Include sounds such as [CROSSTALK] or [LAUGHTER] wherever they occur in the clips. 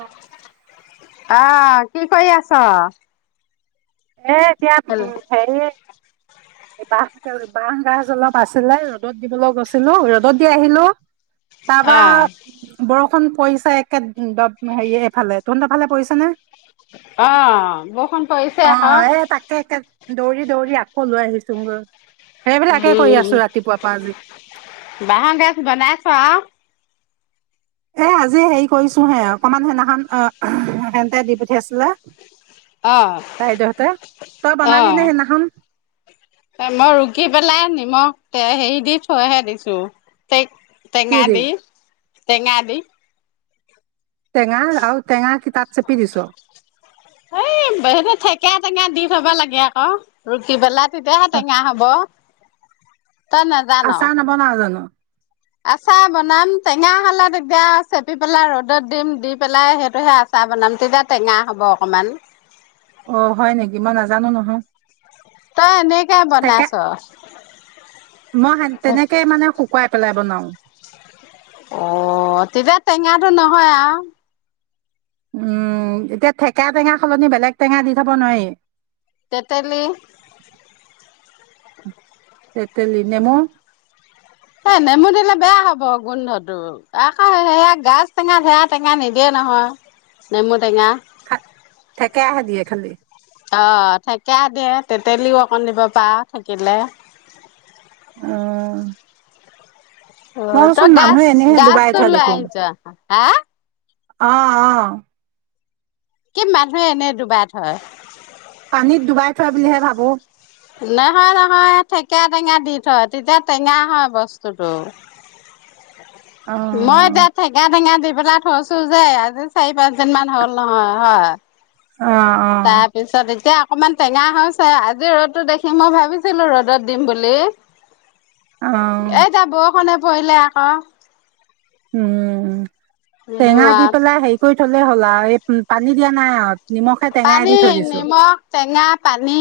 এ আহ, কি কৰি আছ ছ? এই এতিয়া, উম্ হেৰি, বাঁহ গাজ, বাঁহ গাজ অলপ আছিলে, ৰ'দত দিবলৈ গৈছিলো, ৰ'দত দি আহিলো। অ তাৰপৰা, বৰষ ষুণ পৰিছে একে উ দম হেৰিয়ে এইফালে। তহঁতৰ ফালে পৰিছেনে? অহ, বৰষুণ পৰিছে অহ, আকৌ এই তাকে এতিয়া দৌৰি দৌৰি আকৌ লৈ আহি চোঙগৈ উম, বাঁহৰ গাজ বনাইছ এ আজি হেৰি কৰিছো হে অকমান সেনাখন হেন্তে দি পঠিয়াইছিলে অ বাইদেউহঁতে, তই বনালি নে সেইদিনাখন এ মই ৰুকি পেলাই নিমখ তেল হেৰি দি থৈহে দিছোঁ তেঙা দি তেঙা দি টেঙা আও টেঙা কি তাত চেপি দিছ এই সেইটো থেকেৰা টেঙা দি থব লাগে আকৌ ৰুকি পেলাই তেতিয়াহে তেঙা হ'ব। তই নাজান আচাৰ নৱনাও জানো। আচাৰ বনাম, টেঙা হলে তেতিয়া চেপি পেলাই ৰ'দত দিম, দি পেলাই সেইটোহে আচাৰ বনাম তেতিয়া টেঙা হ'ব অকমান। অহ হয় নেকি, মই নাজানো নহয়। তই এনেকে থেকা বনাইছ মই সান তেনেকেই মানে শুকুৱাই পেলাই বনাওঁ। অহ তেতিয়া টেঙাটো নহয় আৰু উম এতিয়া ঠেকেৰা টেঙা সলনি বেলেগ টেঙা দি থব নোৱাৰি তেতেলী তেঁতেলী-নেমু অই নেমু দিলে বেয়া হ'ব গোন্ধটো, আকৌ সেয়া গাজ টেঙা সেয়া টেঙা নিদিয়ে নহয় নেমু টেঙা ঠেকেৰা হে দিয়ে খালি। অহ ঠেকেৰা দিয়ে তেতেলিও অকণ দিব পাৰা থাকিলে অহ অহ তই গাজ এনেহে ডুবাই গাজটো লৈ আহিছ হা অহ অহ। কি মানুহে এনেই ডুবাই থৈ। পানীত ডুবাই থৈ বুলিহে ভাবো। নহয় নহয়, ঠেকীৰা টেঙা দি থয় তেতিয়া টেঙা হয় বস্তুটো। অ মই তাত ঠেকেৰা টেঙা দি থছো যোয় আজি চাৰি পাঁচদিন মান হ'ল নহয় হয় অ অ তাৰপিছত এতিয়া, অকণমান টেঙা হৈছে আজি ৰ'দতটো দেখি মই ভাবিছিলো ৰ'দত দিম বুলি অ এতিয়া বৰষুণে, পৰিলে আকৌ, উম! নিদো টেঙা দি আও পেলাই হেৰি কৰি, থলে হ'লা এই পানী দিয়া নাই আত, পানী নিমখ টেঙা পানী,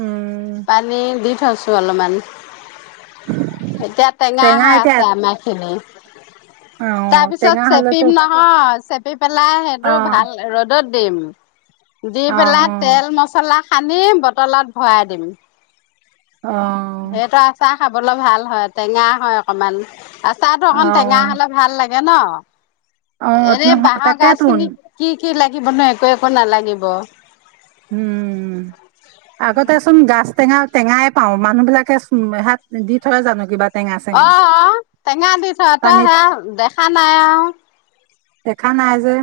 উম পানী দি থৈছো। টো অলপমান, এতিয়া টেঙা হৈ আছে আমাৰ খিনি, অ উ তাৰপিছত টেঙা হলেতো চেপিম নহয় চেপি পেলাই সেইটো অ ভাল ৰ'দত, দিম, দি অ পেলাই অ তেল মছলা, সানি বটলত ভৰাই দিম, অ', দেতৰ আছা খাবলৈ ভাল হয় টেঙা হয় অকণমান, তাতো অকন টেঙা অ', হ'লে ভাল লাগে জ ন, অ', এনে নহ বাঁহৰ গাজ তাকেতোন খিনি কি কি লাগি, লাগিবনো একো একো নালাগিব। উম আগতেচোন গাছ টেঙা টেঙাই পাও মানুহ বিিলাকে হাত দি থয় জানো কিবা টেঙা অ চেঙা অ টেঙা দি থ তই পানীত সেয়া দেখা নাই আৰু দেখা নাই যে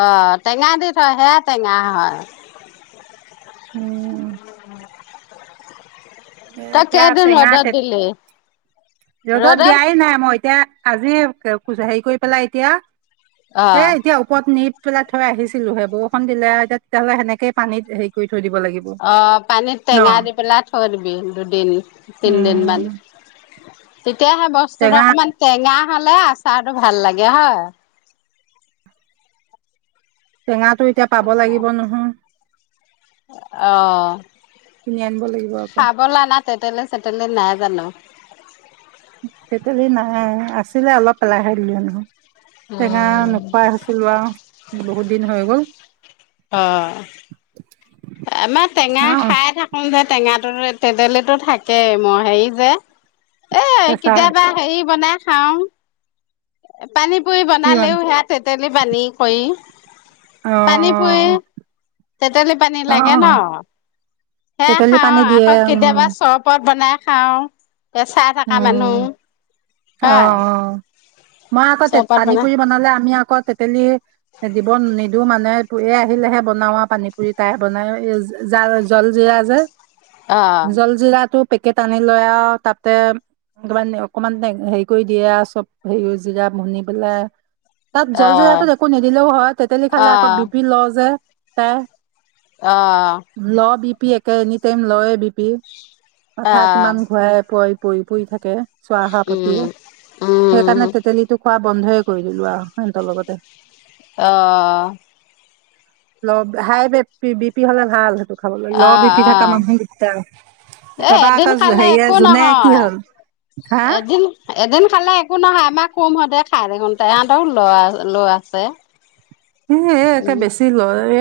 অ টেঙা দি থয় সেয়া টেঙা হয় উম উ এ তই এতিয়া কেইদিন ৰোডত দিলি ৰ'দতত ৰ'দত দিয়াই নাই মই এতিয়া আজি হেৰি কৰি পেলাই এতিয়া অ এ এতিয়া [UNINTELLIGIBLE] পেলাই থই আহিছিলোহে বৰষুণ দিলে তেতিয়া হ'লে সেনেকে পানীত হেৰি কৰি থৈ দিব লাগিব অ', পানীত ন টেঙা দি পেলাই থৈ দিবি দুদিন, তিনদিন উম, মান। এতিয়া সেই বস্তুটো টেঙা অকণমান টেঙা খালে আচাৰটো ভাল লাগে, হয়। টেঙাটো এতিয়া পাব লাগিব নহয় অ', কিনি আনিব লাগিব আকৌ খাবলে আনা তেতেলি চতেলি নাই। জানো। তেতেলি নাই, আছিলে অলপ পেলাই হে দিলো সেইদিনাখন। টেঙা নোখোৱাই হৈছিল আৰু বহুত দিন হৈ গ'ল। অ', আমাৰ টেঙা চাওঁ খাই থাকোঁ যে টেঙা তেতেলীটো থাকেই মই হেৰি যে এ প্ৰেছাৰ কেতিয়াবা হেৰি বনা খাও। পানী পুৰি কিমান বনালেও সেয়া তে তেতেলি পানী কৰি। অ পানী পুৰি, অ তেতেলি পানী অ লাগে ন। অ সেয়া তেতেলী খাও পানী দিয়ে আৰু উম কেতিয়াবা চৰবত বনাই খাওঁ। উম হয় অ', অ', মই আকৌ তে চৰবত পানী বনাই পুৰি বনালে আমি আকৌ তে তেলি দিব নিদিও মানে এই আহিলেহে বনাও আৰু পানী পুৰি তাই বনাই জা জল জিৰা যে। অ', জলজিৰাটো পেকেট আনি লৈ আনি আ তাত তাতে তমান অকমান হেৰি কৰি দিয়ে আৰু চব হে জিৰা বুনি পেলাই। তাত জল অ'। জিৰাটোত একো নিদিলেও হয় তেতেলী খালে আকৌ বিপি লো' যে। তে অঁ। পি একে এনি টাইম লয়ে বি পি। মাথা অ', কিমান ঘূৰাই প পৰি পৰি থাকে। চোৱাহোৱা প্ৰতি উম, উম, সেইকাৰণে তেতেলীটো খোৱা বন্ধয়ে কৰি দিলোঁ আৰু সিহঁতৰ লগতে। অঁ। ল হাই বিপি বিপি হলে ভাল সেইটো খাবলৈ অ', ল বিপি থকা অ', মানুহ দিগদা এ এদিন এবাৰে খালে হেৰিয়ে একো যোনে নহয়। এদিন এদিন খালে একো নহয় আমাক কম হঁতে খাই দেখোনতে ইহঁতৰ লৰা ল আছে এ একে উম, বেছি লয় এ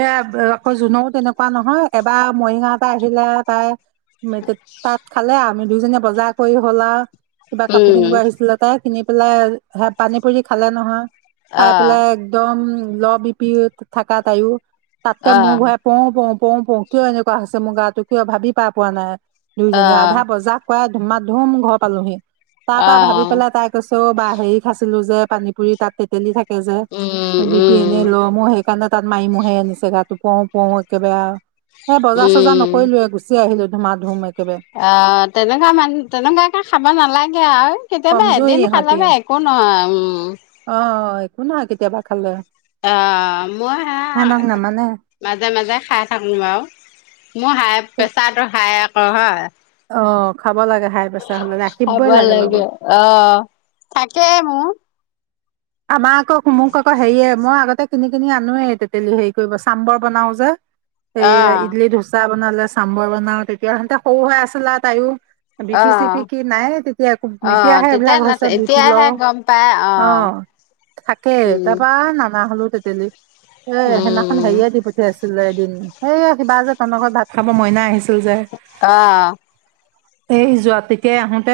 আকৌ জুনেও তেনেকুৱা নহয় এবাৰ মৰিগাও এটা আহিলে তাই মেট তাঁত খালে আমি দুইজনীয়ে বজাৰ কৰি হ'লা কিবা কাপোৰ উম, কিনিব আহিছিলে তাইক কিনি পেলাই হে পানী পুৰি খালে নহয়। খাই অ', পেলাই একদম ল বিপি থকা তায়ো তাতে মোৰ অ', ঘৰে পওঁ পওঁ পওঁ পও কিয় এনেকুৱা হৈছে মোৰগায়টো কিয় ভাবি পাই পোৱা নাই নিউজনে আধা অ', বজাত কুৱাই ধুমা ধুম ঘৰ পালোহি তাৰ পৰা ভাবি অ', পেলাই তাই কৈছে বা হেৰি খাইছিলো যে পানী পুৰি তাত তেতেলি থাকে থাকে যে উম, সি এনে উম, ল'ম সেইকাৰণে তাত মাৰিমহে আনিছে গাটো পও পো একেবাৰে এ বজাৰ চজাৰ উম। নকৰিলো গুচি আহিলো মা ধমে অ তেনেকুৱা মান তেনেকুৱে খাব নালাগে আৰু কেতিয়াবা কমজুৰি এদিন ইহঁতি খালাবা একো নহয় উম [INAUDIBLE] অ' একো নহয় কেতিয়াবা খালে [INAUDIBLE] অ' মই হে সিহঁতক নামানে মাজে মাজে খাই থাকো বাৰু মোৰ হাই [INAUDIBLE] পেছাত হা হয় [INAUDIBLE] অ' [INAUDIBLE] হাই প্ৰেছাৰ হলে ৰাখিবই ভাবাল লাগে লগত অহ থাকে মোৰ [INAUDIBLE] আমাৰ আকৌ মোক আকৌ হেৰিয়ে মই আগতে কিনি কিনি আনোৱেই তেতেলি হেৰি কৰিব চাম্বৰ বনাও যে [INAUDIBLE] আহ সয় ইডলি দোচা বনালে চাম্বৰ বনাওঁ তেতিয়াইহতে সৰু হৈ আছিল আৰু তাইও বিপি আহ চিপি কি নাই তেতিয়া আহ এতিয়াহে তেতিয়া এইবিলাক ন হৈছে বিপি এতিয়াহে লওঁ গম পাই আহ অ'। থাকে উম তাৰাপা নানা, খালো টেটেলি, এ সেনাখন উম হেৰিয়ে দি পঠিয়াইছে, এদিন এইয়া সিবা যে তহতৰ ঘৰত ভাত খাব মইনা আহিছিলে এদিন আহ। এই যোৱা তেতিয়াই আহোতে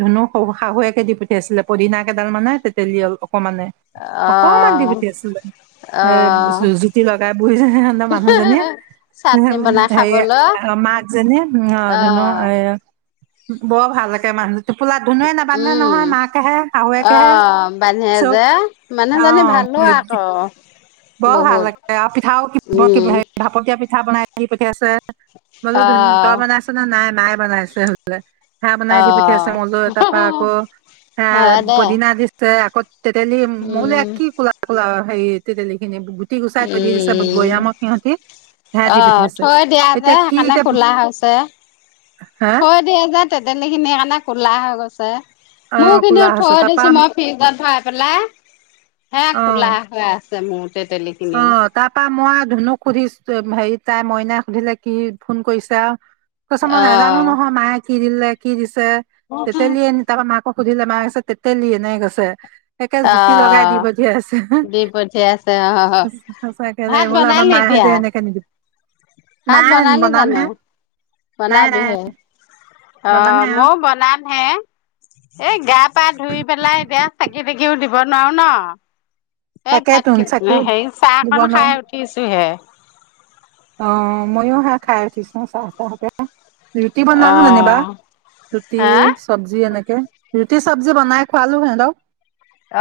ধুনু শ শাহুৱেকে দি পঠিয়াইছিলে পদদিনাকেইডাল মানে টেটেলি অক অকমানে অকমান দি আহ পঠি আছিলে এ আহ জুতি লগাই বুহিৰ মানুহজনী চাটনি বনাই হে খাবলৈ মাক যেনি ধুনু আহ এ বৰ ভাল একে মানুহ টোপোলা ধুনোৱে নাবান্ধে উম নহয় মাকেহে শাহুৱেকেহে বানে চব যে মানুহ জানি ভালো অ আকৌ বৰ ভাল বহুত লাগে আৰু পিঠাও উম ভাপতীয়া পিঠা বনাই দি পঠিয়াইছে মইলো ধুন আহ তই মানে আছ ন নাই মাই বনাইছে বোলে। হেয়া বনাই দি পঠিয়াইছে মইলো তাৰ পৰাা আহ আকৌ হে হয় দে পদিনা দিছে আকৌ তেতেলি মই বোলো উম কি কোলা কোলা। হেৰিত, টেটেলি খিনি, গুটি গুচাই তই দি দিছে উম বৈয়ামক সিহঁতি হেয়া দি অ', পঠিয়াইছে থৈ দিয়া যে এতিয়া কি সেইকাৰণে এতিয়া ক'লা হৈছে। হে থৈ দিয়া যোয় তেতেখিনি সেইকাৰণে কোলা হ কৈছে অ মোক কিন্তু কোলা হৈছে থৈ তাৰপা দিছো মই ফ্ৰিজত ভৰাই পেলাই হে অ কোলা হৈ আছে। টেমন তেঁতেলী অ খিনিও তাৰ পৰা মই ধুনুক শুদিছে, হেৰি তাই মইনাই সুধিলে কি ফোন কৰিছা আও তাৰপাছত মই নাজানো অ'। নহয় মায়ে কি দিলে, কি দিছে চে তেঁতেলী আনি তাৰ পৰা মাকক সুধিলে মায়ে, তাৰপাছত তেঁতেলী এনেকে কৈছে। একে জুতি লগাই দি অহ, দি পঠিয়াইছে আও সচাকে দে, বোলো আমাৰ মাহঁতে এনেকে নিদি, ভাত নাই বনালি বনাম হে জানো? বনাবিহে অহ, বনামহে আৰু মইয়ো বনাম হে এই গাত গা -পা ধুই পেলাই এতি়য়া চাকি বিক্ৰীও দিব নোৱাৰো নহ এ ভাত ক তাকেতোন চাকিও হেৰি চাহ দিব কন নোৱাৰো খাই উঠিছো হে। অ', ময়ো সেয়া খাই উঠিছোঁ চাহ টাহকে ৰুটি বনালো যেনিবা, অ'। ৰুটি, হা চব্জি এনেকে। ৰুটি চব্জি বনাই খোৱালো সিহঁতক।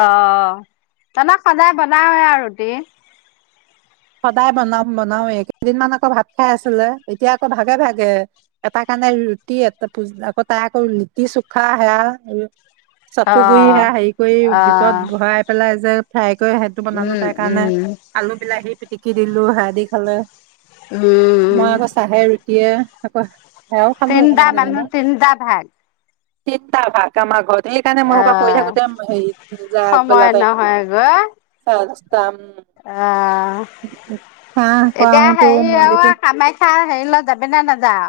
অ', তেনে সদায় বনাওয়ে আৰু। কি সদায় বনাম বনাওয়েই কেইদিনমান আকৌ ভাত খাই আছিলে এতিয়া আকৌ ভাগে ভাগে এটা কাৰণে ৰুটি আকৌ তাই আকৌ ৰুটি চুখা সেয়া চাটু গুৰি অহ সেয়া হেৰি কৰি ভিতৰত অহ ভৰাই পেলাই যে ফ্ৰাই কৰি সেইটো বনালো উম তাইৰ কাৰণে উম আলু বিলাহী পি দিলো সেয়া দি খালে। উম মই আকৌ চাহে ৰুটিয়ে আকৌ সেয়াও খালো তিনিটা অকমান মানু্হ যেনিবা তিনিটা ভাগ। তিনটা ভাগ আমাৰ ঘৰত সেইকাৰণে মই এই সোপা কৰি আহ থাকোতে, হেৰি যাই সময় আগবেলা টাইমটো এয়া চাহ এতিয়া খুৱাওতেও হেৰি অৱা মন্দিৰটো কামাখ্যা হেৰি লৈ, যাবি নে নেযাওঁ?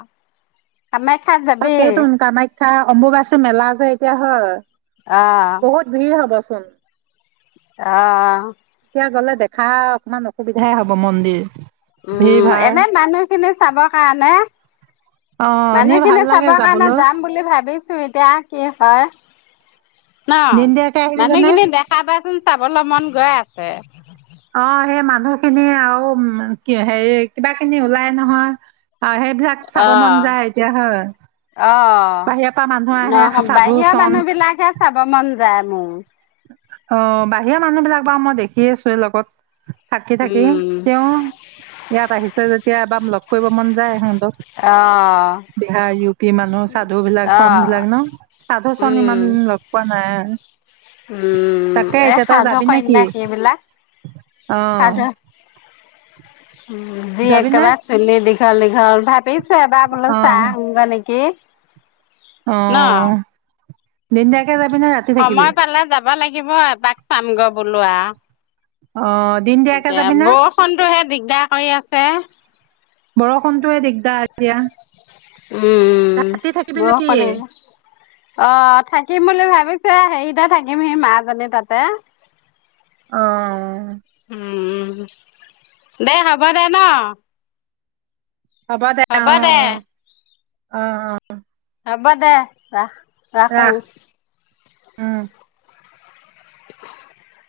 তাকেইটোন কামাখ্যা অম্বুবাছেী মেলা যে এতিয়া হয়! অহ বহুত ভিৰ হব চো চোন অ'। এতিয়া গ'লে দেখা অকণমান অসুবিধাই হ'ব মন্দিৰ। ভিৰ উম ভাৰ এনে মানুহখিনি চাব কাৰণে। অ এনেই ভাল মানুহখিনি চাব লাগে কাৰণে যাবলৈ যাম বুলি ভাবিছো এতিয়া কি হয়! ন? দিনদিয়াকে আহিলিগেনে মানুহখিনি দেখা পাই চোন চাবলৈ মন গৈ আছে। অ সেই মা মানুহ টখিনি আৰু উ হেৰি কিবা খিনি ওলাই নহয়। অ' সেইবিলাক চাব অ মন যায় এতিয়া হয়। অ বাহিৰ পৰা মানুহ নহ আহে সাধু বাহিৰৰ মানুহ চন্ত বিলাকহে চাব মন যায় মোৰ। সি আছে লগত। থাকি থাকি উম তেওঁ ইয়াত আহিছে যেতিয়া এবাৰ লগ কৰিব মন যায় সিহঁতক অ বিহাৰ ইউ পি মানুহ সাধু বিলাক অ চন বিলাক ন সাধু চন উম ইমান লগ পোৱা নাই [INAUDIBLE] উম তাকে এই এতিয়া তই সাধু যাবি নে কি সন্যাসীবিলাক অ সাধু জি যাবিনে একেবাৰে চুলি দীঘল দীঘল ভাবিছো এবাৰ বোলো চায় আহো গৈ নেকি! ন অহ দিন দিয়া সময় পালে যাব লাগিব এপাক চাম গ বলো আৰু অ দিন দিয়াকে এতিয়া যাবি না বৰষুণটো হে দিগদাৰ কৰি আছে বৰষুণতয়ে দিগদাৰ এতিয়া। উম উম। উম ৰাতি থাকিবি নেকি বৰষুণে। অ' থাকিম বুলি ভাবিছো এ হেৰিতে থাকিম সি মাজনীৰ তাতে অহ উম দেই হ'ব দে ন? হ'ব দে অ' অ' অ' অ'। হ'ব দে ৰাখ। ৰাখো ৰাখ উম [UNINTELLIGIBLE]